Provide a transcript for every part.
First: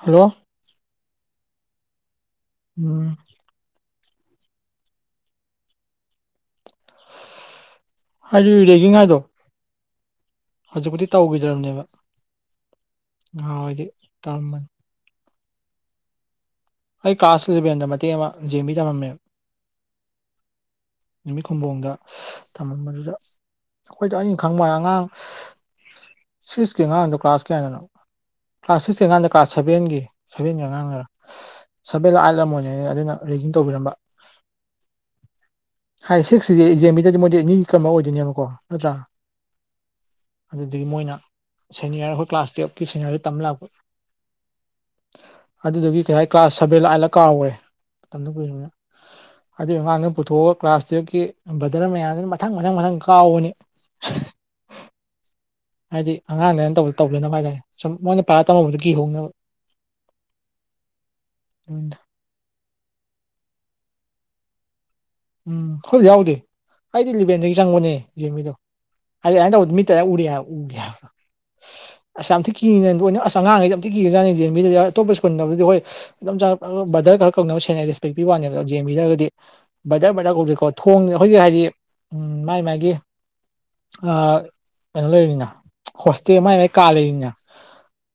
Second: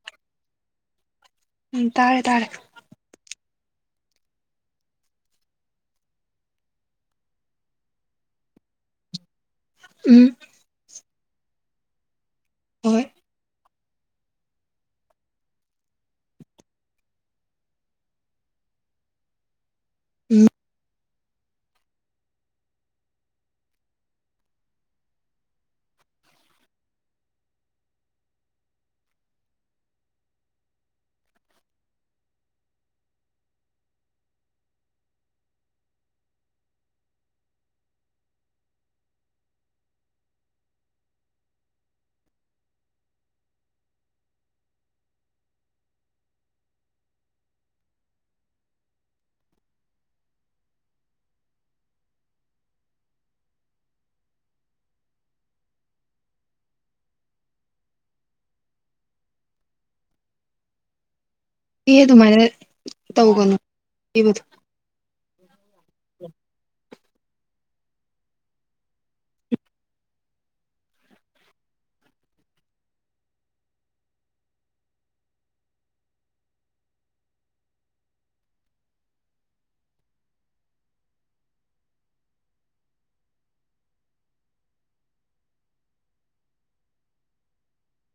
hello ꯎꯝ ꯇꯥꯔꯦ ꯇꯥꯔꯦ ꯎꯝ ꯍꯥꯏꯗꯤ ꯔꯦꯒꯤꯡ ꯍꯥꯏꯗꯣ ꯎꯝ ꯍꯧꯖꯤꯛꯄꯨꯗꯤ ꯇꯧꯒꯤꯗ꯭ꯔꯕꯅꯦꯕ ꯍꯣꯏ ꯅꯍꯥꯋꯥꯏꯗꯤ ꯇꯧꯔꯝꯕꯅꯤ ꯑꯩ ꯀ꯭ꯂꯥꯁ ꯏꯂꯕꯦꯟꯗ ꯃꯇꯦꯛ ꯑꯃ ꯖꯦꯟ ꯕꯤꯗ ꯇꯃꯃꯝꯃꯦꯕ ꯎꯝ ꯅꯨꯃꯤꯠ ꯈꯨꯝꯕꯣꯡꯗ ꯊꯃꯝꯕꯗꯨꯗ ꯑꯩꯈꯣꯏꯗ ꯑꯩꯅ ꯈꯪꯕ ꯑꯉꯥꯡ ꯁꯤꯛꯁꯀꯤ ꯑꯉꯥꯡꯗꯣ ꯀ꯭ꯂꯥꯁ ꯀꯌꯥꯒꯤꯅꯣ ꯀ꯭ꯂꯥꯁ ꯁꯤꯛꯁꯀꯤ ꯑꯉꯥꯡꯗ ꯀ꯭ꯂꯥꯁ ꯁꯚꯦꯟꯒꯤ ꯁꯚꯦꯟꯒꯤ ꯑꯉꯥꯡꯅꯔꯥ ꯁꯚꯦꯟꯂ ꯑꯥꯏꯠꯂ ꯑꯣꯏꯔꯝꯅꯤ ꯑꯗꯨꯅ ꯔꯦꯒꯤꯡ ꯇꯧꯕꯤꯔꯝꯕ ꯍꯥꯏ ꯁꯤꯛꯁꯇꯗꯤ ꯖꯦꯟ ꯕꯤꯗꯗꯤ ꯃꯣꯏꯗꯤ ꯅ꯭ꯌꯨ ꯀꯝꯃꯔ ꯑꯣꯏꯗꯣꯏꯅꯦꯕꯀꯣ ꯅꯠꯇ꯭ꯔꯥ ꯑꯗꯨꯗꯒꯤ ꯃꯣꯏꯅ ꯁꯦꯅꯤꯌꯔ ꯑꯩꯈꯣꯏ ꯀ꯭ꯂꯥꯁ ꯇꯨꯌꯦꯜꯞꯀꯤ ꯁꯦꯅꯤꯌꯔꯗ ꯇꯝ ꯂꯥꯛꯄ ꯑꯗꯨꯗꯨꯒꯤ ꯀꯩ ꯍꯥꯏ ꯀ꯭ꯂꯥꯁ ꯁꯚꯦꯜꯂ ꯑꯥꯏꯠꯂ ꯀꯥꯎꯈ꯭ꯔꯦ ꯃꯇꯝꯗꯣ ꯀꯨꯏꯔꯕꯅꯤꯅ ꯑꯗꯨ ꯑꯉꯥꯡꯗꯣ ꯄꯨꯊꯣꯛꯑꯣ ꯀ꯭ꯂꯥꯁ ꯇꯨꯌꯦꯜꯞꯀꯤ ꯕ꯭ꯔꯗꯔ ꯃꯌꯥꯝꯁꯤꯅ ꯃꯊꯪ ꯃꯊꯪ ꯃꯊꯪ ꯀꯥꯎꯕꯅꯤ ꯍꯥꯏꯗꯤ ꯑꯉꯥꯡꯗ ꯑꯗꯥꯏꯅ ꯇꯧꯕ ꯇꯧꯗꯅꯕ ꯍꯥꯏ ꯇꯥꯔꯦ ꯁꯨꯝ ꯃꯣꯏꯅ ꯄꯥꯔ ꯇꯝꯍꯧ ꯀꯤꯍꯧꯅꯕ [inaudible] ꯀꯤ ꯑꯗꯨꯅꯤꯗ ꯑꯗꯨꯃꯥꯏꯅ ꯇꯧꯒꯅꯨ ꯄꯤꯕꯗꯣ ꯎꯝ ꯍꯣꯏ ꯑꯩꯈꯣꯏꯕꯨꯗꯤ ꯌꯥꯎꯗꯦ ꯍꯥꯏꯗꯤ ꯂꯤꯚꯦꯟꯗꯒꯤ ꯆꯪꯕꯅꯦ ꯖꯦꯟ ꯕꯤꯗꯣ ꯑ ꯑꯗꯃꯥꯏ ꯇꯧꯕꯗꯣ ꯃꯤꯠꯇ ꯑꯃꯥꯏ ꯎꯔꯤ ꯎꯒꯤ ꯍꯥꯏꯕ ꯑꯁ ꯌꯥꯝ ꯊꯤ ꯀꯤꯔꯤꯅꯦ ꯑꯁ ꯑꯉꯥꯡꯈꯩꯗꯤ ꯌꯥꯝ ꯊꯤ ꯀꯤꯔꯖꯥꯠꯅꯦ ꯖꯦꯟ ꯕꯤꯗꯗꯤ ꯑꯇꯣꯞꯄ ꯁ꯭ꯀꯨꯜꯗꯕꯨꯗꯤ ꯍꯣꯏ ꯑꯗꯨꯝ ꯕꯗꯔ ꯈꯔ ꯀꯧꯅꯕ ꯁꯦꯡꯅ ꯔꯦꯁꯄꯦꯛ ꯇꯤ ꯋꯥꯡꯉꯦꯕ ꯖꯦꯟ ꯕꯤꯅꯒꯗꯤ ꯕꯗꯔ ꯕꯗꯔ ꯀꯧꯗꯦꯀꯣ ꯊꯣꯡ ꯑꯩꯈꯣꯏꯅ ꯍꯥꯏꯗꯤ ꯎꯝ ꯃꯥꯏ ꯃꯥꯒꯤ ꯑꯥ ꯀꯩꯅꯣ ꯂꯩꯔꯤꯅꯤꯅ ꯍꯣꯁꯇꯦꯜ ꯃꯥꯏ ꯃꯥꯏ ꯀꯥ ꯂꯩꯔꯤꯅꯤꯅ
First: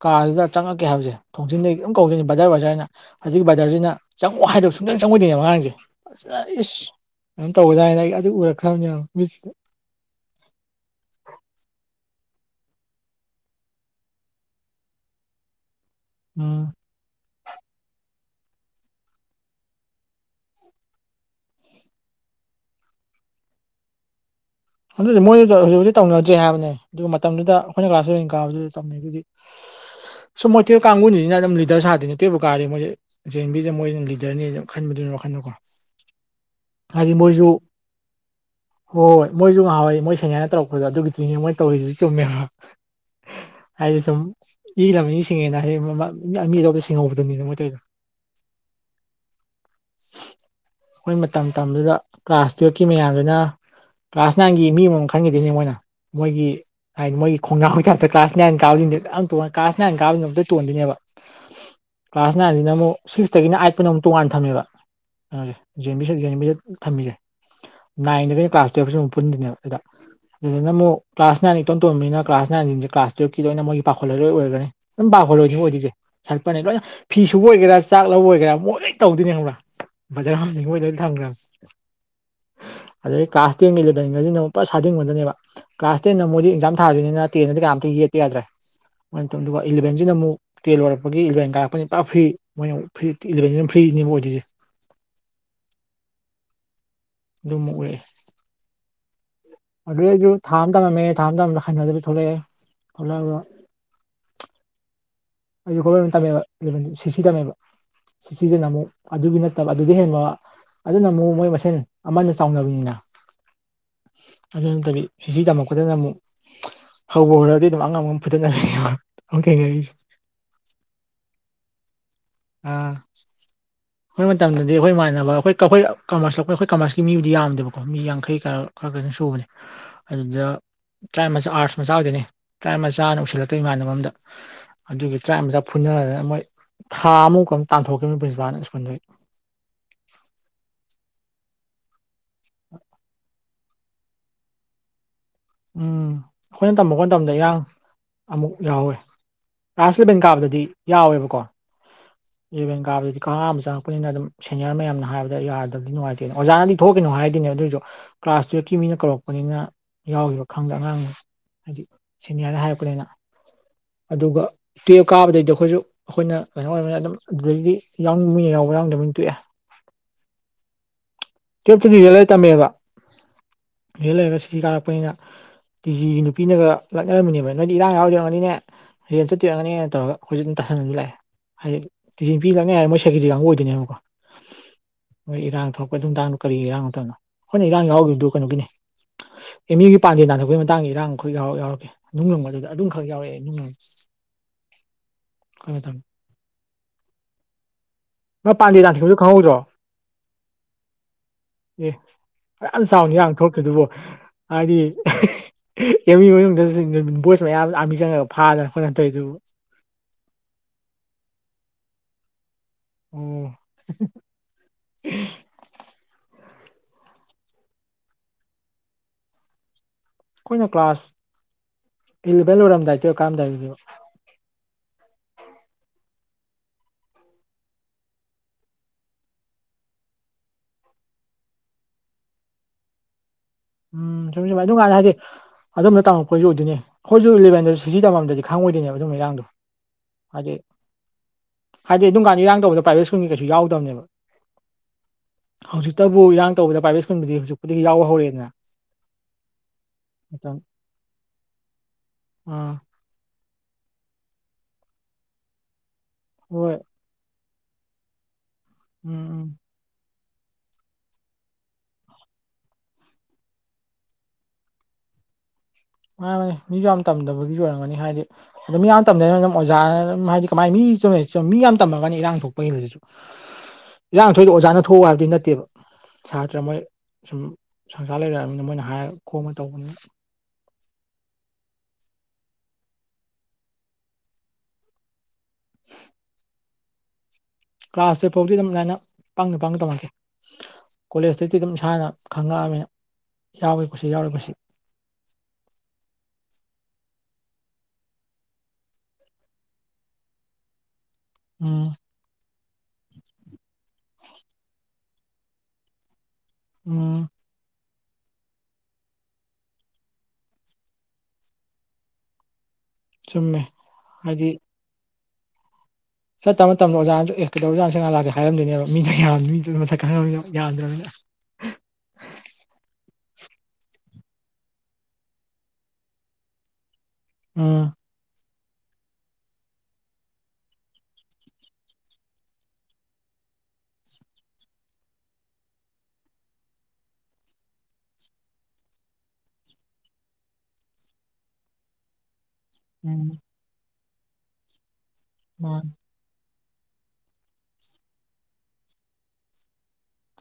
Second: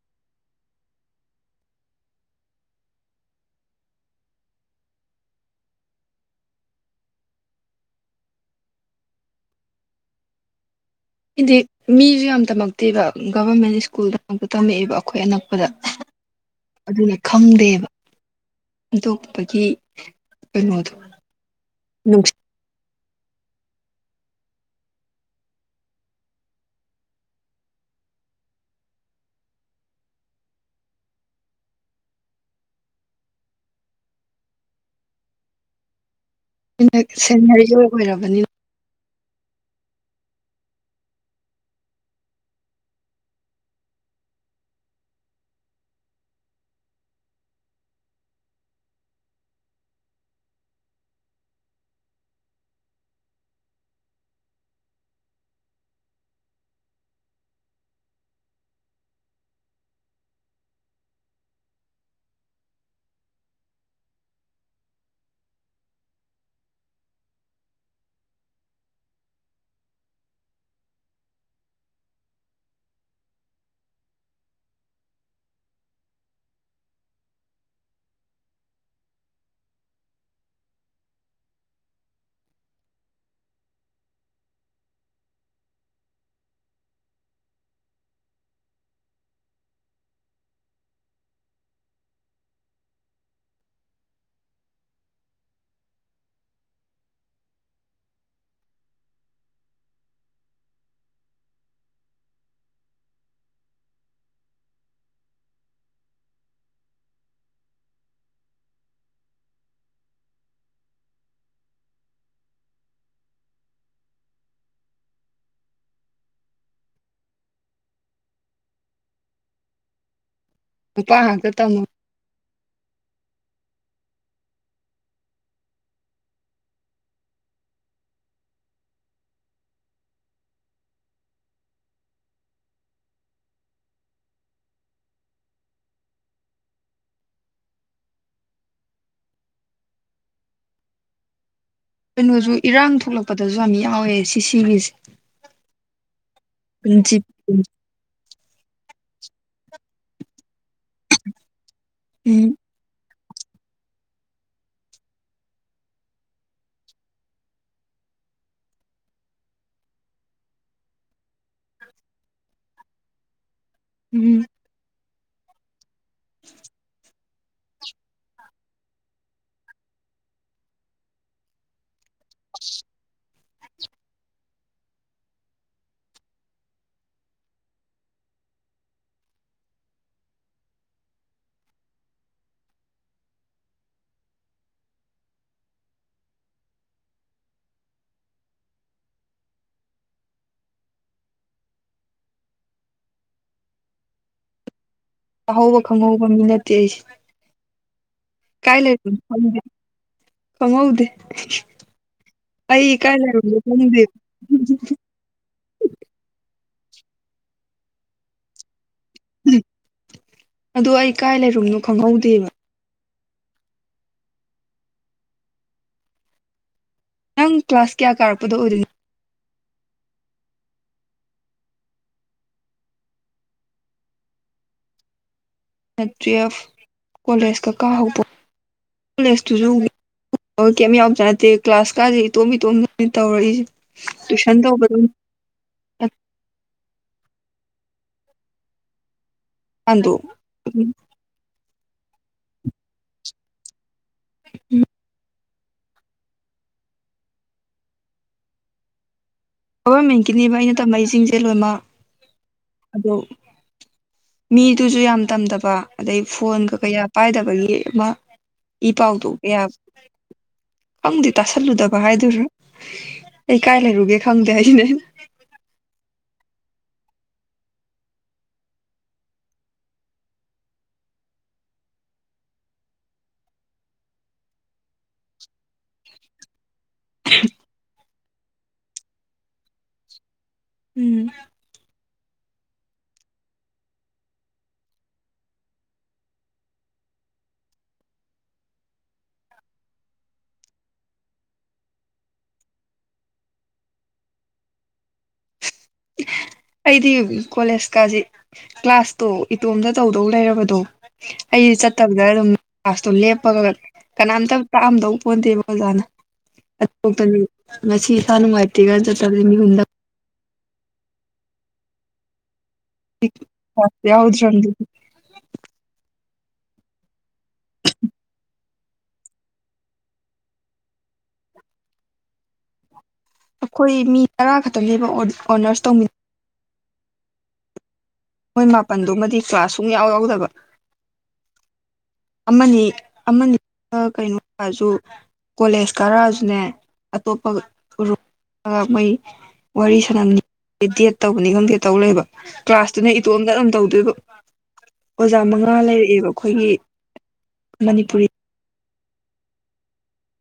ꯀꯥꯗꯨꯗ ꯆꯪꯉꯛꯀꯦ ꯍꯥꯏꯕꯖꯦ ꯊꯣꯡꯖꯤꯟꯗꯒꯤ ꯑꯗꯨꯝ ꯀꯧꯗꯨꯏꯅꯤ ꯕꯗ꯭ꯔ ꯕꯗ꯭ꯔ ꯍꯥꯏꯅ ꯍꯖꯤꯛ ꯕꯥꯗ꯭ꯔꯖꯤꯅ ꯆꯪꯉꯛꯑꯣ ꯍꯥꯏ ꯁꯨꯛꯆꯪ ꯆꯪꯉꯛꯑꯣꯏꯗꯨꯏꯅꯦ ꯑꯉꯥꯡꯖꯦ ꯑꯁ ꯑꯥ ꯏꯁ ꯀꯩꯅꯣꯝ ꯇꯧꯒ꯭ꯔꯖꯥꯠꯅꯤ ꯅꯪ ꯑꯗꯨ ꯎꯔꯒ ꯈꯪꯅꯤ ꯃꯤꯠꯁꯤꯗ ꯏꯟꯗꯤ ꯃꯤꯖꯨ ꯌꯥꯝ ꯇꯝꯃꯛꯇꯦꯕ ꯒꯚ꯭ꯔꯃꯦꯟ ꯁ꯭ꯀꯨꯜꯗ ꯉꯥꯛꯇ ꯇꯝꯃꯛꯑꯦꯕ ꯑꯈꯣꯏ ꯑꯅꯛꯄꯗ ꯎꯝ ꯑꯗꯨꯒꯤ ꯈꯪꯗꯦꯕ ꯏꯟꯗꯣꯛꯄꯒꯤ ꯀꯩꯅꯣꯗꯣ ꯅꯨꯡ ꯑꯗꯨꯗꯤ ꯃꯣꯏꯗ ꯍꯨꯖꯤꯛ ꯍꯨꯖꯤꯛ ꯇꯧꯅꯗ꯭ꯔꯦ ꯍꯥꯏꯕꯅꯦ ꯑꯗꯨꯒ ꯃꯇꯝꯗꯨꯗ ꯑꯈꯣꯏꯅ ꯀ꯭ꯂꯥꯁ ꯏꯂꯕꯦꯟ ꯀꯥꯕꯗꯨꯗ ꯇꯧꯅꯩ ꯗꯨꯗꯤ ꯁꯨꯝ ꯃꯣꯏ ꯇꯨꯌꯦꯜꯞ ꯀꯥꯡꯒꯨꯅꯤꯅ ꯑꯗꯨꯝ ꯂꯤꯗꯔ ꯁꯥꯗꯨꯏꯅꯤ ꯇꯨꯋꯦꯜꯞꯕꯨ ꯀꯥꯔꯗꯤ ꯃꯣꯏꯗꯤ ꯖꯦꯟ ꯑꯦꯟ ꯕꯤ ꯖꯦ ꯃꯣꯏꯅ ꯂꯤꯗꯔꯅꯦꯅ ꯈꯟꯕꯗꯣ ꯋꯥꯈꯜꯗꯣꯀꯣ ꯍꯥꯏꯗꯤ ꯃꯣꯏꯖꯨ ꯁꯦꯅꯤꯌꯔꯁꯨ ꯑꯣꯏꯔꯕꯅꯤꯅ ꯍꯣꯏ ꯃꯣꯏꯖꯨ ꯉꯍꯥꯟꯋꯥꯏ ꯃꯣꯏ ꯁꯦꯅꯤꯌꯔꯅ ꯇꯧꯔꯛꯄꯗꯣ ꯑꯗꯨꯒꯤꯗꯨꯅꯦ ꯃꯣꯏ ꯇꯧꯔꯤꯖꯤꯁꯨ ꯆꯨꯝꯃꯦꯕ ꯍꯥꯏꯗꯤ ꯁꯨꯝ ꯏ ꯔꯝꯃꯤ ꯁꯤꯡꯉꯦꯅ ꯍꯌꯦꯡ [unintelligible] ꯃꯤ ꯂꯧꯕꯗ ꯁꯤꯡꯍꯧꯕꯗꯨꯅꯤꯗ ꯃꯣꯏ ꯇꯧꯗꯣ [inaudible] ꯑꯈꯣꯏ ꯃꯇꯝ ꯃꯇꯝꯗꯨꯗ ꯀ꯭ꯂꯥꯁ ꯇꯨꯌꯦꯜꯐꯀꯤ ꯃꯌꯥꯝꯗꯨꯅ ꯀ꯭ꯂꯥꯁ ꯅꯥꯏꯟꯒꯤ ꯃꯤ ꯑꯃꯝꯃꯝ ꯈꯟꯒꯤꯗꯨꯏꯅꯦ ꯃꯣꯏꯅ ꯃꯣꯏꯒꯤ ꯍꯥꯏꯗꯤ ꯃꯣꯏꯒꯤ ꯈꯣꯡꯅꯥꯎꯒꯤ ꯇꯥꯏꯞꯇ ꯀ꯭ꯂꯥꯁ ꯅꯥꯏꯟ ꯀꯥꯕꯖꯤꯡꯖꯦ ꯌꯥꯝ ꯇꯣꯟ ꯀ꯭ꯂꯥꯁ ꯅꯥꯏꯟ ꯀꯥꯕ [unintelligible] ꯇꯣꯟꯗꯨꯏꯅꯦꯕ ꯀ꯭ꯂꯥꯁ ꯅꯥꯏꯟꯖꯤꯅ ꯑꯃꯨꯛ ꯁꯤꯛꯁꯇꯒꯤꯅ ꯑꯥꯏꯠꯄꯨꯅ ꯑꯃꯨꯛ ꯇꯣꯉꯥꯟꯅ ꯊꯝꯃꯦꯕ ꯑꯥ ꯖꯦꯑꯦꯟꯕꯤ ꯁꯦ ꯖꯦꯑꯦꯟꯕꯤ ꯖꯦ ꯊꯝꯃꯤꯖꯦ ꯅꯥꯏꯟꯗꯒꯗꯤ ꯀ꯭ꯂꯥꯁ ꯇꯨꯌꯦꯜꯚꯁꯨ ꯑꯃꯨꯛ ꯄꯨꯟꯗꯨꯏꯅꯦꯕ ꯁꯤꯗ ꯑꯗꯨꯗꯅ ꯑꯃꯨꯛ ꯀ꯭ꯂꯥꯁ ꯅꯥꯏꯟꯅ ꯏꯇꯣꯟ ꯇꯣꯟꯕꯅꯤꯅ ꯀ꯭ꯂꯥꯁ ꯅꯥꯏꯟꯖꯤꯡꯖꯦ ꯀ꯭ꯂꯥꯁ ꯇꯨꯌꯦꯜꯚꯀꯤ ꯂꯣꯏꯅ ꯃꯣꯏꯒꯤ ꯄꯥꯎꯈꯣꯜꯂꯣꯏ ꯂꯣꯏ ꯑꯣꯏꯒ꯭ꯔꯅꯤ [unintelligible] ꯄꯥꯈꯣꯜꯂꯣꯏꯅꯤꯉꯣ ꯑꯣꯏꯗꯨꯏꯖꯦ ꯍꯦꯜꯄꯔꯅꯦ ꯂꯣꯏꯅ ꯐꯤ ꯁꯨꯕ ꯑꯣꯏꯒꯦꯔꯥ ꯆꯥꯛ ꯂꯧꯕ ꯑꯣꯏꯒꯦꯔꯥ ꯃꯣꯏ ꯂꯣꯏ ꯇꯧꯗꯨꯏꯅꯦ ꯈꯪꯕ꯭ꯔꯥ ꯕꯗꯔ ꯑꯃꯗꯤ ꯃꯣꯏ ꯂꯣꯏ ꯊꯝꯒ꯭ꯔꯕꯅꯤ ꯑꯗꯩ ꯀ꯭ꯂꯥꯁ ꯇꯦꯟꯒ ꯏꯂꯕꯦꯟꯒꯖꯤꯅ ꯄꯨꯔꯥ ꯁꯥꯗꯤꯡ ꯑꯃꯗꯅꯦꯕ ꯀ꯭ꯂꯥꯁ ꯇꯦꯟꯗ ꯃꯣꯏꯗꯤ ꯑꯦꯛꯖꯥꯝ ꯊꯥꯗꯨꯏꯅꯤꯅ ꯇꯦꯟꯗꯗꯤ ꯀꯅꯥꯝꯇ ꯌꯦꯠꯄ ꯌꯥꯗ꯭ꯔꯦ ꯑꯗꯨꯒ ꯏꯂꯚꯦꯟꯖꯤꯅ ꯑꯃꯨꯛ ꯇꯦꯟ ꯂꯣꯏꯔꯛꯄꯒꯤ ꯏꯂꯚꯦꯟ ꯀꯥꯔꯛꯄꯅꯤ ꯄꯨꯔ ꯐ꯭ꯔꯤ ꯃꯣꯏꯅ ꯐ꯭ꯔꯤ ꯏꯂꯚꯦꯟꯖꯤꯅ ꯐ꯭ꯔꯤ ꯐ꯭ꯔꯤꯅꯦꯕ ꯑꯣꯏꯗꯨꯏꯖꯦ ꯑꯗꯨꯃ ꯎꯔꯛꯑꯦ ꯑꯗꯨꯗꯩꯖꯨ ꯊꯥ ꯑꯃ ꯇꯝꯃꯝꯃꯦ ꯊꯥ ꯑꯃ ꯇꯝꯕꯗ ꯍꯩꯅꯗꯕꯩ ꯊꯣꯛꯂꯛꯑꯦ ꯊꯣꯛꯂꯛꯑꯒ ꯑꯩꯖꯨ ꯒꯣꯚ꯭ꯔꯃꯦꯟ ꯇꯝꯃꯦꯕ ꯏꯂꯚꯦꯟ ꯗꯨ ꯁꯤꯁꯤ ꯇꯝꯃꯦꯕ ꯁꯤꯁꯤ ꯖꯤꯅ ꯑꯃꯨꯛ ꯑꯗꯨꯒꯤ ꯅꯠꯇꯕ ꯑꯗꯨꯗꯩ ꯍꯦꯟꯕ ꯑꯗꯨꯅ ꯑꯃꯨꯛ ꯃꯣꯏ ꯃꯁꯦꯟ ꯑꯃꯅ ꯆꯥꯎꯅꯕꯅꯤꯅ ꯑꯗꯨ ꯅꯠꯇꯕꯤ ꯁꯤꯁꯤ ꯇꯝꯃꯛꯄꯗꯨꯅ ꯑꯃꯨꯛ ꯍꯧꯕꯨ ꯍꯧꯔꯗꯤ ꯑꯗꯨꯝ ꯑꯉꯝ ꯑꯉꯝ ꯐꯨꯗꯠꯅꯕꯤꯅꯦꯕ ꯑꯃꯨꯛ ꯊꯦꯡꯅꯔꯤꯁꯦ ꯅꯨꯨꯄꯥ ꯉꯥꯛꯇ ꯇꯝꯃꯣ ꯑꯥ ꯑꯈꯣꯏ ꯃꯇꯝꯗꯗꯤ ꯑꯈꯣꯏ ꯏꯃꯥꯟꯅꯕ ꯑꯈꯣꯏ ꯀ ꯑꯈꯣꯢ ꯀꯃ꯭ꯔꯁ ꯂꯧꯔꯛꯄ ꯑꯈꯣꯏ ꯀꯃ꯭ꯔꯁꯀꯤ ꯃꯤꯕꯨꯗꯤ ꯌꯥꯝꯗꯦꯕꯀꯣ ꯃꯤ ꯌꯥꯡꯈꯩ ꯀꯔꯥ ꯈꯔ ꯈꯔꯗꯤ ꯁꯨꯕꯅꯦ ꯑꯗꯨꯗ ꯇ꯭ꯔꯥꯢꯕ ꯃꯆꯥ ꯑꯥꯔꯠꯁ ꯃꯆꯥ ꯑꯣꯏꯗꯨꯏꯅꯦ ꯇ꯭ꯔꯥꯢꯕ ꯃꯆꯥꯅ ꯎꯁꯤꯜꯂꯛꯇꯦ ꯏꯃꯥꯟꯅꯕ ꯑꯃꯗ ꯑꯗꯨꯒꯤ ꯇ꯭ꯔꯥꯢꯕ ꯃꯆꯥ ꯐꯨꯟ ꯐꯨꯅꯗꯅ ꯃꯣꯏ ꯊꯥ ꯑꯃꯨꯛ [unintelligible] ꯇꯥꯟꯊꯣꯛꯈꯤꯕꯅꯤ ꯄ꯭ꯔꯤꯟꯁꯤꯄꯥꯜꯅ ꯁ꯭ꯀꯨꯜꯗꯩ [inaudible] ꯀꯩꯅꯣꯖꯨ ꯏꯔꯥꯡ ꯊꯣꯛꯂꯛꯄꯗꯁꯨ ꯌꯥꯝ ꯌꯥꯎꯋꯦ ꯁꯤ ꯁꯤꯒꯤꯁꯦ ꯎꯝ ꯑꯈꯣꯏꯅ ꯎꯝ ꯇꯝꯃꯛꯄ ꯃꯇꯝꯗ ꯏꯔꯥꯡ ꯑꯃꯨꯛ ꯌꯥꯎꯋꯦ ꯀ꯭ꯂꯥꯁ ꯏꯂꯚꯦꯟ ꯀꯥꯕꯗꯗꯤ ꯌꯥꯎꯋꯦꯕꯀꯣ ꯏꯂꯚꯦꯟ ꯀꯥꯕꯗꯗꯤ ꯑꯍꯥꯟꯕ ꯆꯪꯉꯛꯄꯅꯤꯅ ꯑꯗꯨꯝ ꯁꯦꯅꯤꯌꯔ ꯃꯌꯥꯝꯅ ꯍꯥꯏꯕꯗ ꯌꯥꯗꯕꯗꯤ ꯅꯨꯡꯉꯥꯏꯇꯦꯅꯦ ꯑꯣꯖꯥꯅꯗꯤ ꯊꯣꯛꯈꯤꯅꯣ ꯍꯥꯏꯗꯨꯢꯅꯦ ꯑꯗꯨꯏꯖꯨ ꯀ꯭ꯂꯥꯁ ꯇꯨꯌꯦꯜꯚꯀꯤ ꯃꯤꯅ ꯀꯧꯔꯛꯄꯅꯤꯅ ꯌꯥꯎꯒꯤꯕ ꯈꯪꯗꯦ ꯑꯉꯥꯡ ꯍꯥꯏꯗꯤ ꯁꯦꯅꯤꯌꯔꯅ ꯍꯥꯏꯔꯛꯄꯅꯤꯅ ꯑꯗꯨꯒ ꯎꯝ ꯇꯨꯋꯦꯜꯚ ꯀꯥꯕꯗꯩꯗꯤ ꯑꯈꯣꯏꯖꯨ ꯑꯈꯣꯏꯅ ꯀꯩꯅꯣ ꯑꯣꯏꯔꯕꯅꯤꯅ ꯑꯗꯨꯝ ꯑꯗꯨꯗꯩꯗꯤ ꯌꯥꯎꯅꯤꯕ ꯃꯤ ꯌꯥꯎ ꯌꯥꯎꯅꯤꯡꯗꯕꯅ ꯇꯣꯛꯑꯦ ꯇꯨꯌꯦꯞꯇꯗꯤ ꯔꯦꯜ ꯂꯩꯔ ꯇꯝꯃꯦꯕ ꯔꯦ ꯜ ꯂꯩꯔꯒ ꯁꯤꯁꯤ ꯀꯥꯔꯛꯄꯅꯤꯅ ꯇꯤꯖꯤꯒꯤ ꯅꯨꯄꯤꯅꯒ ꯂꯛꯅꯔꯝꯃꯤꯅꯦꯕ ꯅꯣꯏꯗꯤ ꯏꯔꯥꯡ ꯌꯥꯎꯔꯣꯏꯗꯣꯏ ꯑꯣꯏꯔꯝꯒꯅꯤꯅꯦ ꯔꯦꯟ ꯆꯠꯇꯣꯏ ꯑꯣꯏꯔꯝꯒꯅꯤ ꯇꯥꯁꯟꯅꯗꯅ ꯂꯥꯛꯑꯦ ꯍꯥꯏꯗꯤ ꯇꯤꯖꯤ ꯅꯨꯄꯤ ꯂꯛꯅꯩ ꯍꯥꯏ ꯃꯣꯏ ꯁꯦꯀꯦꯇꯔꯤ ꯀꯥꯡꯒꯨ ꯑꯣꯏꯗꯣꯏꯅꯦꯕꯀꯣ ꯃꯣꯏ ꯏꯔꯥꯡ ꯊꯣꯛꯔꯛꯄ ꯑꯗꯨꯃꯇꯥꯡꯡꯗꯣ ꯀꯔꯤ ꯏꯔꯥꯡ ꯃꯇꯝꯅꯣ ꯍꯣꯏꯅ ꯏꯔꯥꯡ ꯌꯥꯎꯒꯔꯤꯗꯣ ꯀꯩꯅꯣꯒꯤꯅꯦ ꯏꯅꯦꯒꯤ ꯄꯥꯟꯗꯦꯜ ꯅꯥꯟꯊꯣꯛꯄꯒꯤ ꯃꯇꯥꯡꯗ ꯏꯔꯥꯡꯈꯛ ꯌꯥꯎꯔ ꯌꯥꯎꯔꯛꯀꯦ ꯅꯨꯡ ꯂꯪꯕꯗꯨꯟ ꯑꯗꯨꯝꯈꯛ ꯌꯥꯎꯔꯛꯑꯦ ꯅꯨꯡ [inaudible] ꯇꯥꯍꯧꯕ ꯃꯇꯝꯗ ꯈꯪꯍꯧꯕ ꯃꯤ ꯅꯠꯇꯦ ꯑꯩꯁꯦ ꯃꯥ ꯀꯥꯏ ꯄꯥꯟꯗꯦ ꯇꯥꯟꯊꯣꯛꯄꯗꯨ ꯂꯩꯔꯤꯅꯣ ꯈꯪꯍꯧꯗ꯭ꯔꯣ ꯈꯪꯗꯦ ꯈꯪꯍꯧꯗꯦ ꯑꯦ ꯌꯥꯝ ꯑꯩ ꯆꯥꯎꯅ ꯀꯥꯏ ꯏꯔꯥꯡ ꯂꯩꯔꯨꯝꯅꯣ ꯊꯣꯛꯈ꯭ꯔꯤ ꯗꯨꯕꯣ ꯈꯪꯗꯦ ꯍꯥꯏꯗꯤ ꯑꯦꯝ ꯌꯨ ꯃꯅꯨꯡꯗ ꯚꯣꯏꯁ ꯃꯌꯥꯝ ꯑꯔꯃꯤ ꯆꯪꯉꯒ ꯐꯥꯗꯅ ꯑꯈꯣꯏ ꯀꯩꯅꯣ ꯇꯧꯗꯨꯕꯨ ꯑꯗꯣ ꯑꯩ ꯀꯥꯏ ꯂꯩꯔꯨꯝꯅꯣ ꯈꯪꯍꯧꯗꯦꯕ ꯑꯣ ꯅꯪ ꯀ꯭ꯂꯥꯁ ꯀꯌꯥ ꯀꯥꯔꯛꯄꯗ ꯑꯣꯏꯗꯣꯏꯅꯣ ꯑꯈꯣꯏꯅ ꯀ꯭ꯂꯥꯁ ꯏꯂꯚꯦꯟ ꯂꯣꯏꯔꯝꯗꯥꯏ ꯇꯨꯋꯦꯕ ꯀꯥꯔꯝꯗꯥꯏꯗꯨꯅꯦꯕ ꯇꯨꯋꯜꯐ ꯀꯣꯂꯦꯖꯀ ꯀꯥ ꯍꯧꯕ ꯀꯣꯂꯦꯖꯇꯨꯁꯨ ꯀ ꯌꯥꯝ ꯆꯥꯎꯕꯖꯅꯠꯇꯦ ꯀ꯭ꯂꯥꯁ ꯀꯥꯁꯦ ꯏꯇꯣꯝ ꯏꯇꯣꯝꯗꯅ ꯇꯧꯔꯛꯏꯁꯦ ꯎꯝ ꯆꯨꯝꯦ ꯇꯨꯏꯁꯟ ꯆꯨꯝꯦ ꯇꯧꯕ ꯑꯗꯨꯀꯥꯟꯗ ꯑꯗꯨꯝ ꯍꯥꯏꯗꯤ ꯑꯗꯨꯝꯅ ꯇꯝꯃꯛꯄꯣꯏꯁꯨ ꯑꯣꯏꯗꯣꯏꯅꯦ ꯑꯈꯣꯏꯁꯨ ꯏꯂꯚꯦꯟ ꯗꯣ ꯁꯤꯁꯤ ꯇꯝꯃꯝꯗꯔꯗꯤ ꯈꯪꯉꯣꯏꯗꯣꯢꯅꯦꯕ ꯑꯗꯨꯒꯨꯝꯕ ꯏꯔꯥꯡꯗꯣ ꯑꯟꯗꯣ ꯍꯥꯏꯗꯤꯑꯗꯨꯝꯀ ꯥꯟꯗ ꯏꯔꯥꯡ ꯇꯧꯕꯗꯣ ꯄ꯭ꯔꯥꯏꯕꯦꯠ ꯁ꯭ꯀꯨꯜꯒꯤ ꯀꯩꯁꯨ ꯌꯥꯎꯗꯕꯅꯦꯕ ꯎꯝ ꯍꯧꯖꯤꯛꯇꯕꯨ ꯏꯔꯥꯡ ꯇꯧꯕꯗ ꯄ꯭ꯔꯥꯏꯕꯦꯠ ꯁ꯭ꯀꯨꯜꯕꯨꯗꯤ ꯍꯧꯖꯤꯛꯄꯨꯗꯤ ꯌꯥꯎꯕ ꯍꯧꯔꯦꯗꯅ ꯒꯣꯚꯔꯃꯦꯟꯒꯤꯅꯦꯕ ꯑꯩꯅ ꯇꯝꯃꯝꯏ ꯁꯤꯡꯖꯦ ꯂꯣꯢꯃꯛ ꯑꯥ ꯑꯗꯣ ꯃꯤꯗꯨꯁꯨ ꯌꯥꯝ ꯇꯝꯗꯕ ꯑꯗꯩ ꯐꯣꯟꯒ ꯍꯣꯏ ꯀꯌꯥ ꯄꯥꯏꯗꯕꯒꯤ ꯑꯃ ꯏ ꯎꯝ ꯄꯥꯎꯗꯣ ꯎꯝ ꯀꯌꯥ ꯈꯪꯗꯦ ꯇꯥꯁꯜꯂꯨꯗꯕ ꯍꯥꯏꯗꯣꯢꯔ ꯑꯩ ꯀꯥꯏ ꯂꯩ ꯔꯨꯒꯦ ꯈꯪꯗꯦ ꯍꯥꯏꯁꯤꯅꯤ ꯑꯩꯅ ꯃꯥꯅꯤ ꯃꯥꯅꯤ ꯃꯤꯁꯨ ꯌꯥꯝ ꯇꯝꯗꯕꯒꯤꯁꯨ ꯑꯣꯏꯔꯝꯒꯅꯤ ꯍꯥꯏꯗꯤ ꯑꯗꯣ ꯃꯤ ꯌꯥꯝ ꯇꯝꯗꯅ ꯑꯗꯨꯝ ꯑꯣꯖꯥꯅ ꯑꯗꯨꯝ ꯍꯥꯏꯗꯤ ꯀꯃꯥꯏꯅ ꯃꯤ ꯆꯨꯝꯅꯩ ꯃꯤ ꯌꯥꯝ ꯇꯝꯃꯒꯅꯤ ꯏꯔꯥꯡ ꯊꯣꯛꯄ ꯍꯦꯜꯂꯤꯗꯨꯁꯨ ꯏꯔꯥꯡ ꯊꯣꯛꯏꯗꯣ ꯑꯣꯖꯥꯅ ꯊꯣꯛꯎ ꯍꯥꯏꯕꯗꯤ ꯅꯠꯇꯦꯕ ꯁꯥꯇ꯭ꯔ ꯃꯣꯏ ꯁꯨꯝ ꯁꯪꯁꯥꯔ ꯂꯩꯔꯛꯑꯕꯅꯤꯅ ꯃꯣꯏꯅ ꯍꯥꯏꯔ ꯈꯣꯡꯃ ꯇꯧꯕꯅꯤ ꯎꯝ [inaudible] ꯀ꯭ꯂꯥꯁ ꯇꯨꯌꯦꯞ ꯐꯥꯎꯗꯤ ꯑꯗꯨꯝ ꯑꯗꯥꯏꯅ ꯄꯥꯡꯅ ꯄꯥꯡꯅ ꯇꯝꯃꯛꯀꯦ ꯀꯣꯂꯦꯖꯇꯩꯗꯤ ꯑꯗꯨꯝ ꯏꯁꯥꯅ ꯈꯪꯉꯛꯑꯕꯅꯤꯅ ꯌꯥꯎꯒꯦ ꯀꯨꯁꯤ ꯌꯥꯎꯔꯣꯏ ꯀꯨꯁꯤ [inaudible] ꯑꯩꯗꯤ ꯀꯣꯂꯦꯖꯀꯥꯁꯦ ꯀ꯭ꯂꯥꯁꯇꯣ ꯏꯇꯣꯝꯇ ꯇꯧꯗꯧ ꯂꯩꯔꯕꯗꯣ ꯑꯩ ꯎꯝ ꯆꯠꯇꯕꯗ ꯑꯗꯨꯝ ꯀꯥꯂꯁꯇꯣ ꯂꯦꯞꯄꯒ ꯀꯅꯥꯝꯇ ꯇꯥꯛꯑꯝꯗꯧ ꯎꯝ [unintelligible] ꯉꯁꯤ ꯏꯁꯥ ꯅꯨꯡꯉꯥꯏꯇꯦ ꯀ ꯆꯠꯇꯕꯁꯦ ꯃꯤꯍꯨꯟ ꯗꯪ ꯆꯨꯝꯃꯦ [unintelligible] ꯆꯠꯇ ꯃꯇꯝꯗ ꯑꯣꯖꯥꯁꯨ ꯑꯦ ꯀꯩꯗꯧꯔꯖꯅꯣ ꯁꯤ ꯉꯥꯛ ꯂꯥꯛꯇꯦ ꯍꯥꯏꯔꯝꯗꯣꯏꯅꯦꯕ ꯃꯤꯅ ꯃꯤꯗꯨ ꯃꯁꯛ ꯈꯪꯉꯝꯅꯤꯅ ꯌꯥꯝꯗ꯭ꯔꯕꯅꯤꯅ [inaudible] ꯑꯩꯈꯣꯏ ꯃꯤ ꯇꯔꯥ ꯈꯛꯇꯪ ꯅꯦꯕ ꯑꯣꯅꯔꯁ ꯇꯧꯃꯤꯟ ꯑ ꯃꯣꯏ ꯃꯥꯄꯜꯗꯨꯃꯗꯤ ꯀ꯭ꯂꯥꯁ ꯁꯨꯨꯡ ꯌꯥꯎ ꯌꯥꯎꯗꯕ [unintelligible] ꯀꯣꯂꯦꯖ ꯀꯥꯔꯛꯑꯖꯨꯅꯦ ꯑꯇꯣꯞꯄꯒ ꯎꯔꯨ ꯃꯣꯏ ꯋꯥꯔꯤ ꯁꯅꯝꯅꯤ ꯈꯪꯗꯦ ꯗꯦꯠ ꯇꯧꯕꯅꯤ ꯈꯪꯗꯦ ꯇꯧ ꯂꯩꯕ ꯀ꯭ꯂꯥꯁꯇꯨꯅ ꯎꯝ ꯏꯇꯣꯝꯗ ꯑꯗꯨꯝ ꯇꯧꯗꯣꯏꯕ ꯑꯣꯖꯥ ꯃꯉꯥ ꯃꯥꯅꯤ ꯂꯩꯔꯛꯑꯦꯕ ꯈꯣꯏꯒꯤ ꯃꯅꯤꯄꯨꯔꯤ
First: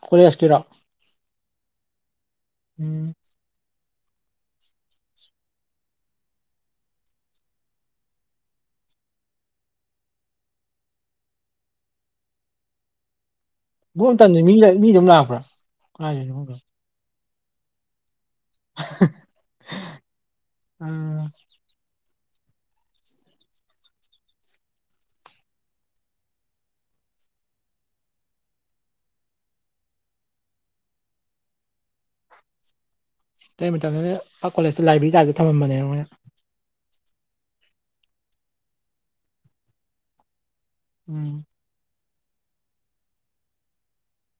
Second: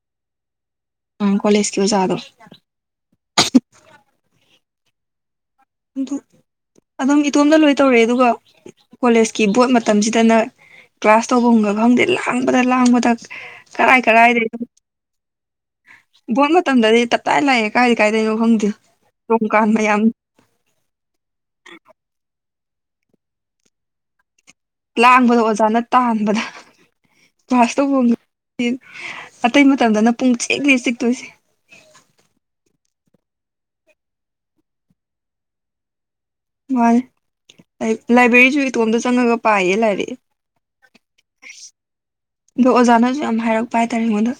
ꯀꯣꯂꯦꯖꯀꯤꯔꯣ ꯎꯝ ꯀꯣꯂꯦꯖꯀꯤ ꯑꯣꯖꯥꯗꯣ ꯎꯝ ꯗꯨ ꯑꯗꯨꯝ ꯏꯇꯣꯝꯗ ꯂꯣꯏ ꯇꯧꯔꯛꯑꯦ ꯑꯗꯨꯒ ꯀꯣꯂꯦꯖꯀꯤ ꯕꯣꯠ ꯃꯇꯝꯖꯤꯗꯅ ꯀ꯭ꯂꯥꯁ ꯇꯧꯕꯝꯒ ꯈꯪꯗꯦ ꯂꯥꯡꯕꯗ ꯂꯥꯡꯕꯗ ꯀꯔꯥꯏ ꯑꯗꯨ ꯃꯇꯝꯗꯤ ꯃꯤ ꯀꯔꯥꯏꯗꯩꯅꯣ ꯃꯤ ꯑꯗꯨꯝ ꯂꯥꯛꯄ꯭ꯔꯥ ꯀꯥꯏꯗꯩꯅꯣ ꯕꯣꯠ ꯈꯪꯗꯦ ꯃꯇꯝꯗꯗꯤ ꯇꯠ ꯇꯥꯏ ꯂꯥꯛꯑꯦ ꯀꯥꯏ ꯀꯥꯏꯗꯩꯅꯣ ꯈꯪꯗꯦ ꯌꯣꯡ ꯀꯥꯟ ꯃꯌꯥꯝ ꯑꯝ ꯂꯥꯡꯕꯗ ꯑꯣꯖꯥꯅ ꯇꯥꯟꯕꯗ ꯀ꯭ꯂꯥꯁ ꯇꯧꯕꯝꯒ ꯈꯪꯗꯦ ꯑꯇꯩ ꯃꯇꯝꯗꯅ ꯄꯨꯡ ꯆꯤꯛꯅꯤ ꯆꯤꯛꯇꯣꯏꯖꯤ [inaudible] ꯇꯩ ꯃꯇꯝꯗꯗꯤ ꯏꯐꯥꯜ ꯀꯣꯂꯦꯖꯇꯨ ꯂꯥꯏꯕ꯭ꯔꯤ ꯇꯥꯏꯞꯇ ꯊꯝꯃꯝꯕꯅꯦꯕ ꯃꯣꯏꯅ ꯃꯥꯅꯤ ꯂꯥꯏꯟꯂꯥꯏꯕ꯭ꯔꯤꯖꯨ ꯏꯇꯣꯝꯗ ꯆꯪꯉꯒ ꯄꯥꯏꯌꯦ ꯂꯥꯏꯔꯤꯛ ꯎꯝ ꯑꯗꯣ ꯑꯣꯖꯥꯅꯖꯨ ꯌꯥꯝ ꯍꯥꯏꯔꯛꯄ ꯍꯥꯏꯇꯔꯦ ꯑꯩꯉꯣꯟꯗ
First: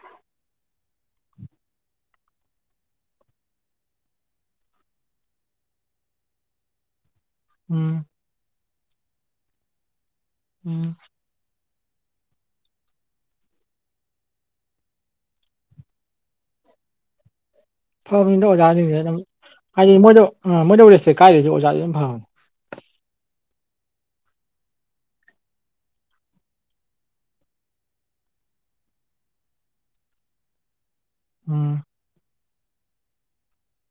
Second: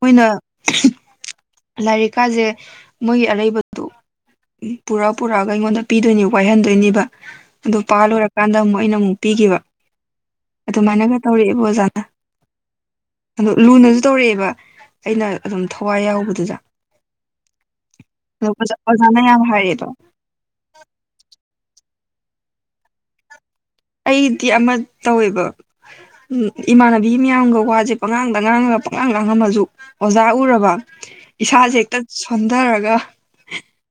ꯃꯣꯏꯅ ꯂꯥꯏꯔꯤꯛꯀꯥꯖꯦ ꯃꯣꯏꯒꯤ ꯑꯔꯩꯕꯗꯣ ꯄꯨꯔꯛ ꯄꯨꯔꯛꯑꯒ ꯑꯩꯉꯣꯟꯗ ꯄꯤꯗꯣꯏꯅꯤ ꯋꯥꯏꯍꯟꯗꯣꯏꯅꯤꯕ ꯑꯗꯣ ꯎꯝ ꯄꯥ ꯂꯣꯏꯔꯀꯥꯟꯗ ꯃ ꯑꯩꯅ ꯑꯃꯨꯛ ꯄꯤꯒꯤꯕ ꯎꯝ ꯑꯗꯨꯃꯥꯏꯅꯒ ꯇꯧꯔꯛꯑꯦꯕ ꯑꯣꯖꯥ [inaudible] ꯑꯗꯣ ꯂꯨꯅꯖꯨ ꯇꯧꯔꯛꯑꯦꯕ ꯑꯩꯅ ꯑꯗꯨꯝ ꯊꯋꯥꯏ ꯌꯥꯎꯕꯗꯨꯗ ꯐꯕꯅꯤꯗ ꯑꯗꯣ ꯑꯣꯖꯥꯖꯤꯡꯖꯦ ꯑꯗꯨꯝ ꯑꯣꯖꯥꯅ ꯌꯥꯝ ꯍꯥꯏꯔꯛꯑꯦꯕ ꯍꯥꯏꯗꯤ ꯃꯣꯏꯗ ꯑꯥ ꯃꯣꯏꯗ ꯔꯦꯁꯄꯦꯛ ꯀꯥꯏꯗꯗꯤ ꯑꯣꯖꯥꯗꯤ ꯑꯗꯨꯝ ꯐꯕꯅꯤ ꯑꯩꯗꯤ ꯑꯃ ꯇꯧꯋꯦꯕ ꯏꯃꯥꯟꯅꯕꯤ ꯃꯌꯥꯝꯒ ꯋꯥꯖꯦ ꯄꯉꯥꯡꯗ ꯉꯥꯡꯉꯥꯒ ꯄꯪꯂꯥꯡ ꯂꯥꯡꯉꯝꯃꯖꯨ ꯑꯣꯖꯥ ꯎꯔꯕ ꯎꯝ ꯏꯁꯥꯖꯦ ꯍꯦꯛꯇ ꯁꯣꯟꯗꯔꯒ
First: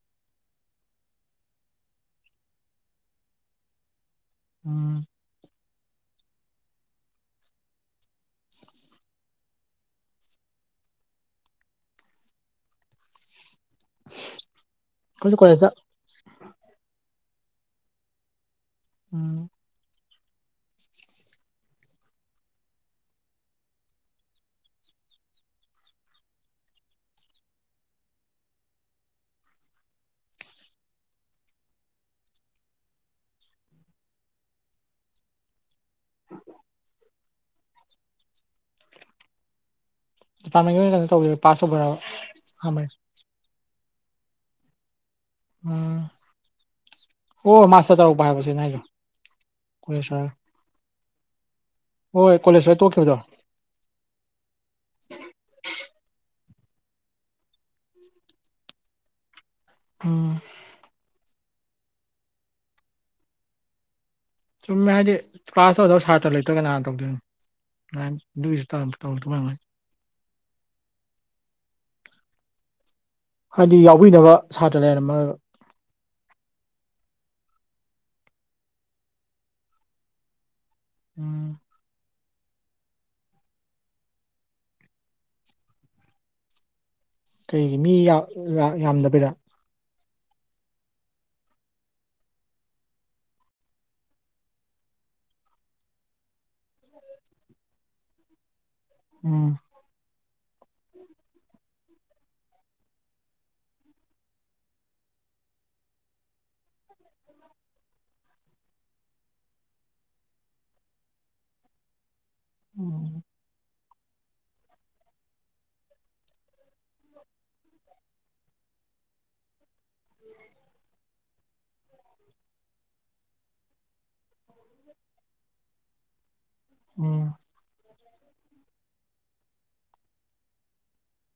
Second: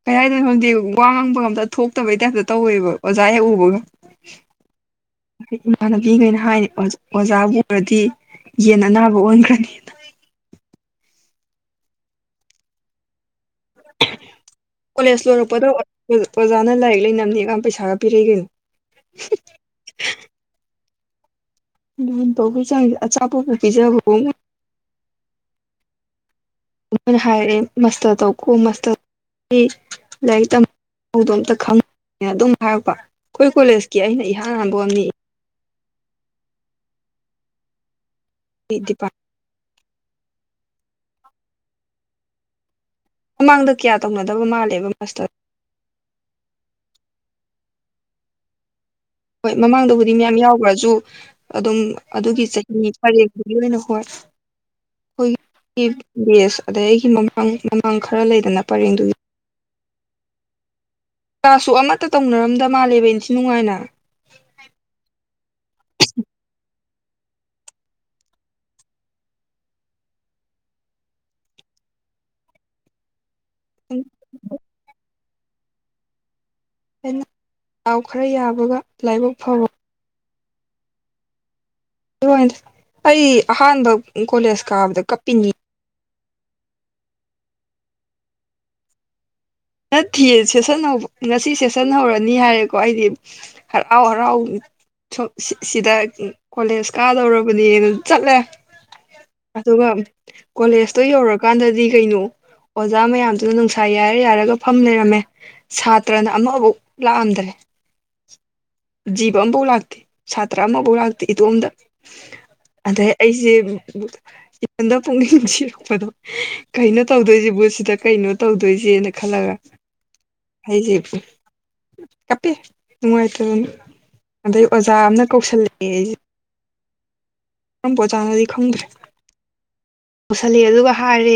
ꯀꯩ ꯍꯥꯏꯗꯣꯏꯅꯣ ꯋꯥ ꯉꯥꯡꯕꯒ ꯑꯝꯇ ꯊꯣꯛꯇꯕꯩ ꯇꯥꯏꯞꯇ ꯇꯧꯋꯦꯕ ꯑꯣꯖꯥ ꯍꯦꯛ ꯎꯕꯒ ꯎꯝ ꯏꯃꯥꯟꯅꯕꯤꯒꯩꯅ ꯍꯥꯏꯅꯦ ꯑꯣꯖꯥ ꯑꯣꯖꯥꯕꯨ ꯎꯔꯗꯤ ꯌꯦꯟ ꯑꯅꯥꯕ ꯑꯣꯟꯒ꯭ꯔꯅꯦꯅ ꯀꯣꯂꯦꯖ ꯑꯩꯈꯣꯏꯁꯨ ꯀꯣꯂꯦꯖꯇ ꯂꯣꯏꯔꯛꯄꯗ ꯑꯣꯖꯥꯅ ꯂꯥꯏꯔꯤꯛ ꯂꯩꯅꯝꯅꯤꯒ ꯄꯩꯁꯥꯒ ꯄꯤꯔꯛꯏ ꯀꯩꯅꯣ ꯎꯝ ꯂꯨꯅ ꯇꯧꯕꯩ ꯆꯥꯡꯖꯦ ꯑꯆꯥꯄꯣꯠꯄꯨ ꯄꯤꯖꯕꯑꯣꯛ ꯃꯣꯏ [inaudible] ꯃꯣꯏꯅ ꯍꯥꯏꯔꯛꯑꯦ ꯃꯁꯇꯔ ꯇꯧꯀꯣ ꯃꯁꯇꯔ ꯑꯩ ꯂꯥꯏꯔꯤꯛ ꯇꯝ ꯍꯧꯗꯣ ꯑꯝꯇ ꯈꯪ ꯑꯗꯨꯝ ꯍꯥꯏꯔꯛꯄ ꯈꯣꯏ ꯀꯣꯂꯦꯖꯀꯤ ꯑꯩꯅ ꯏꯍꯥꯟ ꯍꯥꯟꯕ ꯑꯣꯏꯔꯝꯅꯤ [unintelligible] ꯗꯤꯄꯥꯔꯠꯃꯦꯟꯒꯤ ꯀꯩꯅꯣ ꯇꯧꯕꯩꯔ ꯄꯥꯁ ꯇꯧꯕꯩꯔꯕ ꯑꯍꯥꯟꯕꯩ ꯃꯃꯥꯡꯗ ꯀꯌꯥ ꯇꯧꯅꯗꯕ ꯃꯜꯂꯦꯕ ꯃꯁꯇꯔ ꯎꯝ ꯑꯣ ꯃꯁꯇꯔ ꯇꯧꯔꯛꯄ ꯍꯥꯏꯕ ꯆꯦꯅ ꯍꯥꯏꯖꯦ ꯍꯣꯏ ꯃꯃꯥꯡꯗꯕꯨꯗꯤ ꯃꯌꯥꯝ ꯌꯥꯎꯒ꯭ꯔꯖꯨ ꯑꯗꯨꯝ ꯍꯣꯏ ꯑꯗꯨꯒꯤ ꯀꯣꯂꯦꯖ ꯂꯣꯏꯔ ꯆꯍꯤ ꯇꯣꯛꯈꯤꯕꯗꯣ ꯄꯔꯦꯡꯗꯨꯒꯤ ꯑꯣꯏꯅ ꯍꯣꯏ ꯈꯣꯏꯒꯤ ꯕꯦꯁ ꯑꯗꯩ ꯑꯩꯒꯤ ꯃꯃꯥꯡ ꯃꯃꯥꯡ ꯈꯔ ꯂꯩꯗꯅ ꯄꯔꯦꯡꯗꯨꯒꯤ ꯎꯝ ꯀ꯭ꯂꯥꯁꯁꯨ ꯑꯃꯠꯇ ꯇꯧꯅꯔꯝꯗ ꯃꯥꯜꯂꯦꯕ ꯏꯟꯊꯤ ꯅꯨꯡꯉꯥꯏꯅ ꯆꯨꯝꯃꯦ ꯍꯥꯢꯗꯤ ꯀ꯭ꯂꯥꯁ ꯇꯧꯗꯧ ꯁꯥꯇ꯭ꯔ ꯂꯩꯇ꯭ꯔ ꯀꯅꯥꯅ ꯇꯧꯗꯣꯢꯅꯦ ꯑꯗꯥꯢꯅ ꯑꯗꯨꯒꯤꯁꯨ ꯇꯥꯟꯗ ꯇꯧꯔꯛꯇꯣꯏ ꯑꯣꯢꯔꯝꯅꯤ ꯍꯥꯏꯗꯤ ꯌꯥꯎꯕꯤꯅꯕ ꯁꯥꯇ꯭ꯔ ꯂꯩꯔꯝꯃꯔꯣꯢꯕ ꯑꯩꯅ ꯗꯥꯎ ꯈꯔ ꯌꯥꯕꯒ ꯂꯥꯏꯕꯛ ꯐꯕ ꯎꯝ ꯑꯩ ꯑꯍꯥꯟꯕ ꯀꯣꯂꯦꯖ ꯀꯥꯕꯗ ꯀꯞꯄꯤꯅꯤ ꯀꯩꯒꯤ ꯃꯤ ꯌꯥꯝ ꯌꯥꯝꯗꯕꯩꯔꯥ ꯅꯠꯇꯦ ꯁꯦꯁꯟ ꯍꯧꯕ ꯉꯁꯤ ꯁꯦꯁꯟ ꯍꯧꯔꯅꯤ ꯍꯥꯏꯔꯦꯀꯣ ꯑꯩꯗꯤ ꯍꯔꯥꯎ ꯍꯔꯥꯎ ꯁꯨꯝ ꯁꯤꯗ ꯀꯣꯂꯦꯖ ꯀꯥꯗꯧꯔꯕꯅꯦꯅ ꯆꯠꯂꯦ ꯎꯝ ꯑꯗꯨꯒ ꯀꯣꯂꯦꯖꯇꯣ ꯌꯧꯔꯀꯥꯟꯗꯗꯤ ꯀꯩꯅꯣ ꯑꯣꯖꯥ ꯃꯌꯥꯝꯗꯨꯅ ꯅꯨꯡꯁꯥ ꯌꯥꯏꯔ ꯌꯥꯏꯔꯒ ꯐꯝ ꯂꯩꯔꯝꯃꯦ ꯁꯥꯇ꯭ꯔꯅ ꯑꯃꯐꯥꯎ ꯂꯥꯛꯑꯝꯗ꯭ꯔꯦ ꯖꯤꯕ ꯑꯃꯐꯥꯎ ꯂꯥꯛꯇꯦ ꯁꯥꯇ꯭ꯔ ꯑꯃꯐꯥꯎ ꯂꯥꯛꯇꯦ ꯏꯇꯣꯝꯇ ꯑꯗꯩ ꯑꯩꯁꯦ ꯏꯊꯟꯇ ꯄꯨꯛꯅꯤꯡ ꯅꯨꯡꯁꯤꯔꯛꯄꯗꯣ ꯀꯩꯅꯣ ꯇꯧꯗꯣꯏꯁꯤ ꯁꯤꯗ ꯀꯩꯅꯣ ꯇꯧꯗꯣꯏꯁꯤꯕꯣ ꯖꯦꯜꯅꯦ ꯈꯜꯂꯒ ꯑꯩꯁꯦ ꯀꯞꯄꯦ ꯅꯨꯡꯉꯥꯏꯇꯗꯅ ꯑꯗꯩ ꯑꯣꯖꯥ ꯑꯃꯅ ꯀꯧꯁꯜꯂꯛꯑꯦ ꯑꯩꯁꯦ ꯎꯝ ꯀꯔꯝꯕ ꯑꯣꯖꯥꯅꯣꯗꯤ ꯈꯪꯗ꯭ꯔꯦ ꯀꯧꯁꯜꯂꯦ ꯑꯗꯨꯒ ꯍꯥꯏꯔꯦ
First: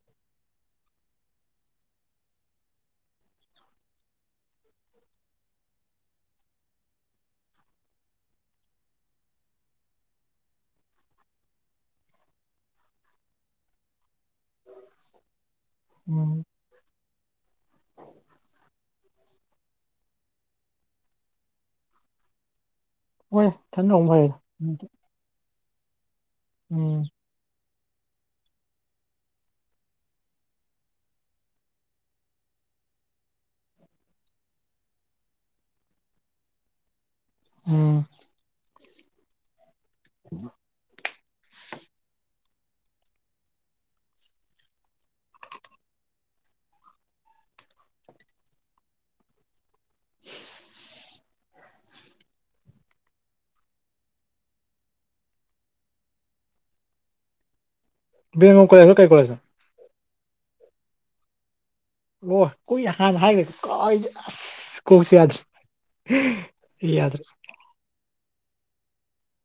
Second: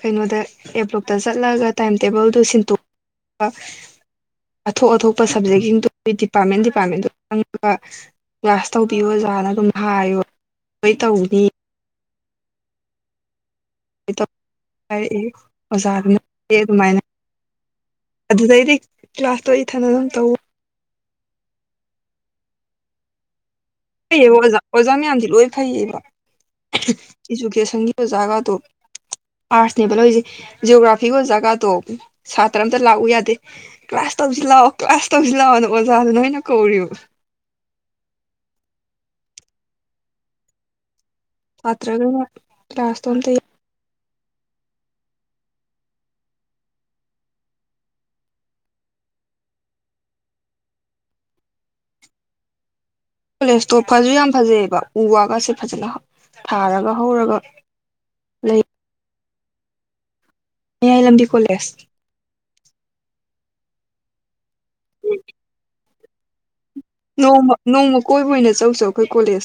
ꯀꯩꯅꯣꯗ ꯑꯦ ꯕ꯭ꯂꯣꯛꯇ ꯆꯠꯂꯒ ꯇꯥꯏꯝ ꯇꯦꯕꯜꯗꯨ ꯁꯤꯟꯇꯣꯛ ꯑꯁ ꯑꯊꯣꯛ ꯑꯊꯣꯛꯄ ꯁꯕꯖꯦꯛꯁꯤꯡꯗꯨ ꯗꯤꯄꯥꯔꯠꯃꯦꯟ ꯗꯤꯄꯥꯔꯠꯃꯦꯟꯗꯨ ꯆꯡꯉꯒ ꯀ꯭ꯂꯥꯁ ꯇꯧꯕꯤꯌꯣ ꯑꯣꯖꯥ ꯑꯗꯨꯃꯥꯏꯅ ꯑꯗꯨꯝ ꯍꯥꯏꯌꯣ ꯂꯣꯏ ꯇꯧꯅꯤ ꯑꯗꯨꯃꯥꯏ ꯇꯧꯅꯤ ꯍꯥꯏꯔꯛꯑꯦ ꯑꯣꯖꯥꯗꯨꯅ ꯎꯝ ꯑꯗꯨꯃꯥꯏꯅ ꯑꯗꯨꯗꯩꯗꯤ ꯀ꯭ꯂꯥꯁꯇꯣ ꯏꯊꯟꯗ ꯑꯗꯨꯝ ꯇꯧꯔꯦ [inaudible] ꯐꯩꯌꯦꯕ ꯐꯔꯦꯗ ꯑꯣꯖꯥ ꯃꯌꯥꯝꯗꯤ ꯂꯣꯏ ꯐꯩꯌꯦꯕ ꯎꯝ ꯏꯖꯨꯀꯦꯁꯟꯒꯤ ꯑꯣꯖꯒꯗꯣ ꯑꯥꯔꯠꯁꯅꯦꯕ ꯂꯧꯔꯤꯁꯦ ꯖꯤꯑꯣꯒ꯭ꯔꯥꯐꯤꯒꯤ ꯑꯣꯖꯒꯗꯣ ꯁꯥꯇ꯭ꯔ ꯑꯝꯇ ꯂꯥꯛꯎ ꯌꯥꯗꯦ ꯀ꯭ꯂꯥꯁ ꯥ ꯇꯧꯁꯤ ꯂꯥꯛꯑꯣ ꯀ꯭ꯂꯥꯁ ꯇꯧꯁꯤ ꯂꯥꯛꯑꯣꯅ ꯑꯣꯖꯥꯗꯨꯅ ꯑꯣꯏꯅ ꯀꯧꯔꯤꯕ ꯎꯝ [inaudible] ꯁꯇ꯭ꯔꯒꯩꯅ ꯀ꯭ꯂꯥꯁꯇꯣ ꯑꯝꯇ ꯌꯥꯎꯗꯦ [inaudible] ꯀꯣꯂꯦꯖꯇꯣ ꯐꯁꯨ ꯌꯥꯝ ꯐꯖꯩꯑꯦꯕ ꯎ ꯋꯥꯒꯁꯦ ꯐꯖꯅ ꯊꯥꯔꯒ ꯍꯧꯔꯒ ꯂꯩ ꯕꯤꯔꯝꯃꯒꯣꯜ ꯀꯣꯂꯦꯖꯔꯣ ꯀꯩ ꯀꯣꯂꯦꯖꯅꯣ ꯃꯌꯥꯏ ꯂꯝꯕꯤ ꯀꯣꯂꯦꯖ ꯑꯣ ꯀꯨꯏ ꯍꯥꯟꯅ ꯍꯥꯏꯈ꯭ꯔꯦ ꯀꯥꯎꯏꯁꯦ ꯑꯁ ꯀꯣꯛꯁꯦ ꯌꯥꯗ꯭ꯔꯦ ꯌꯥꯗ꯭ꯔꯦ ꯅꯣꯡꯃ ꯅꯣꯡꯃ ꯀꯣꯏꯕ ꯑꯣꯏꯅ ꯆꯠꯂꯨꯆꯣ ꯑꯩꯈꯣꯏ ꯀꯣꯂꯦꯖ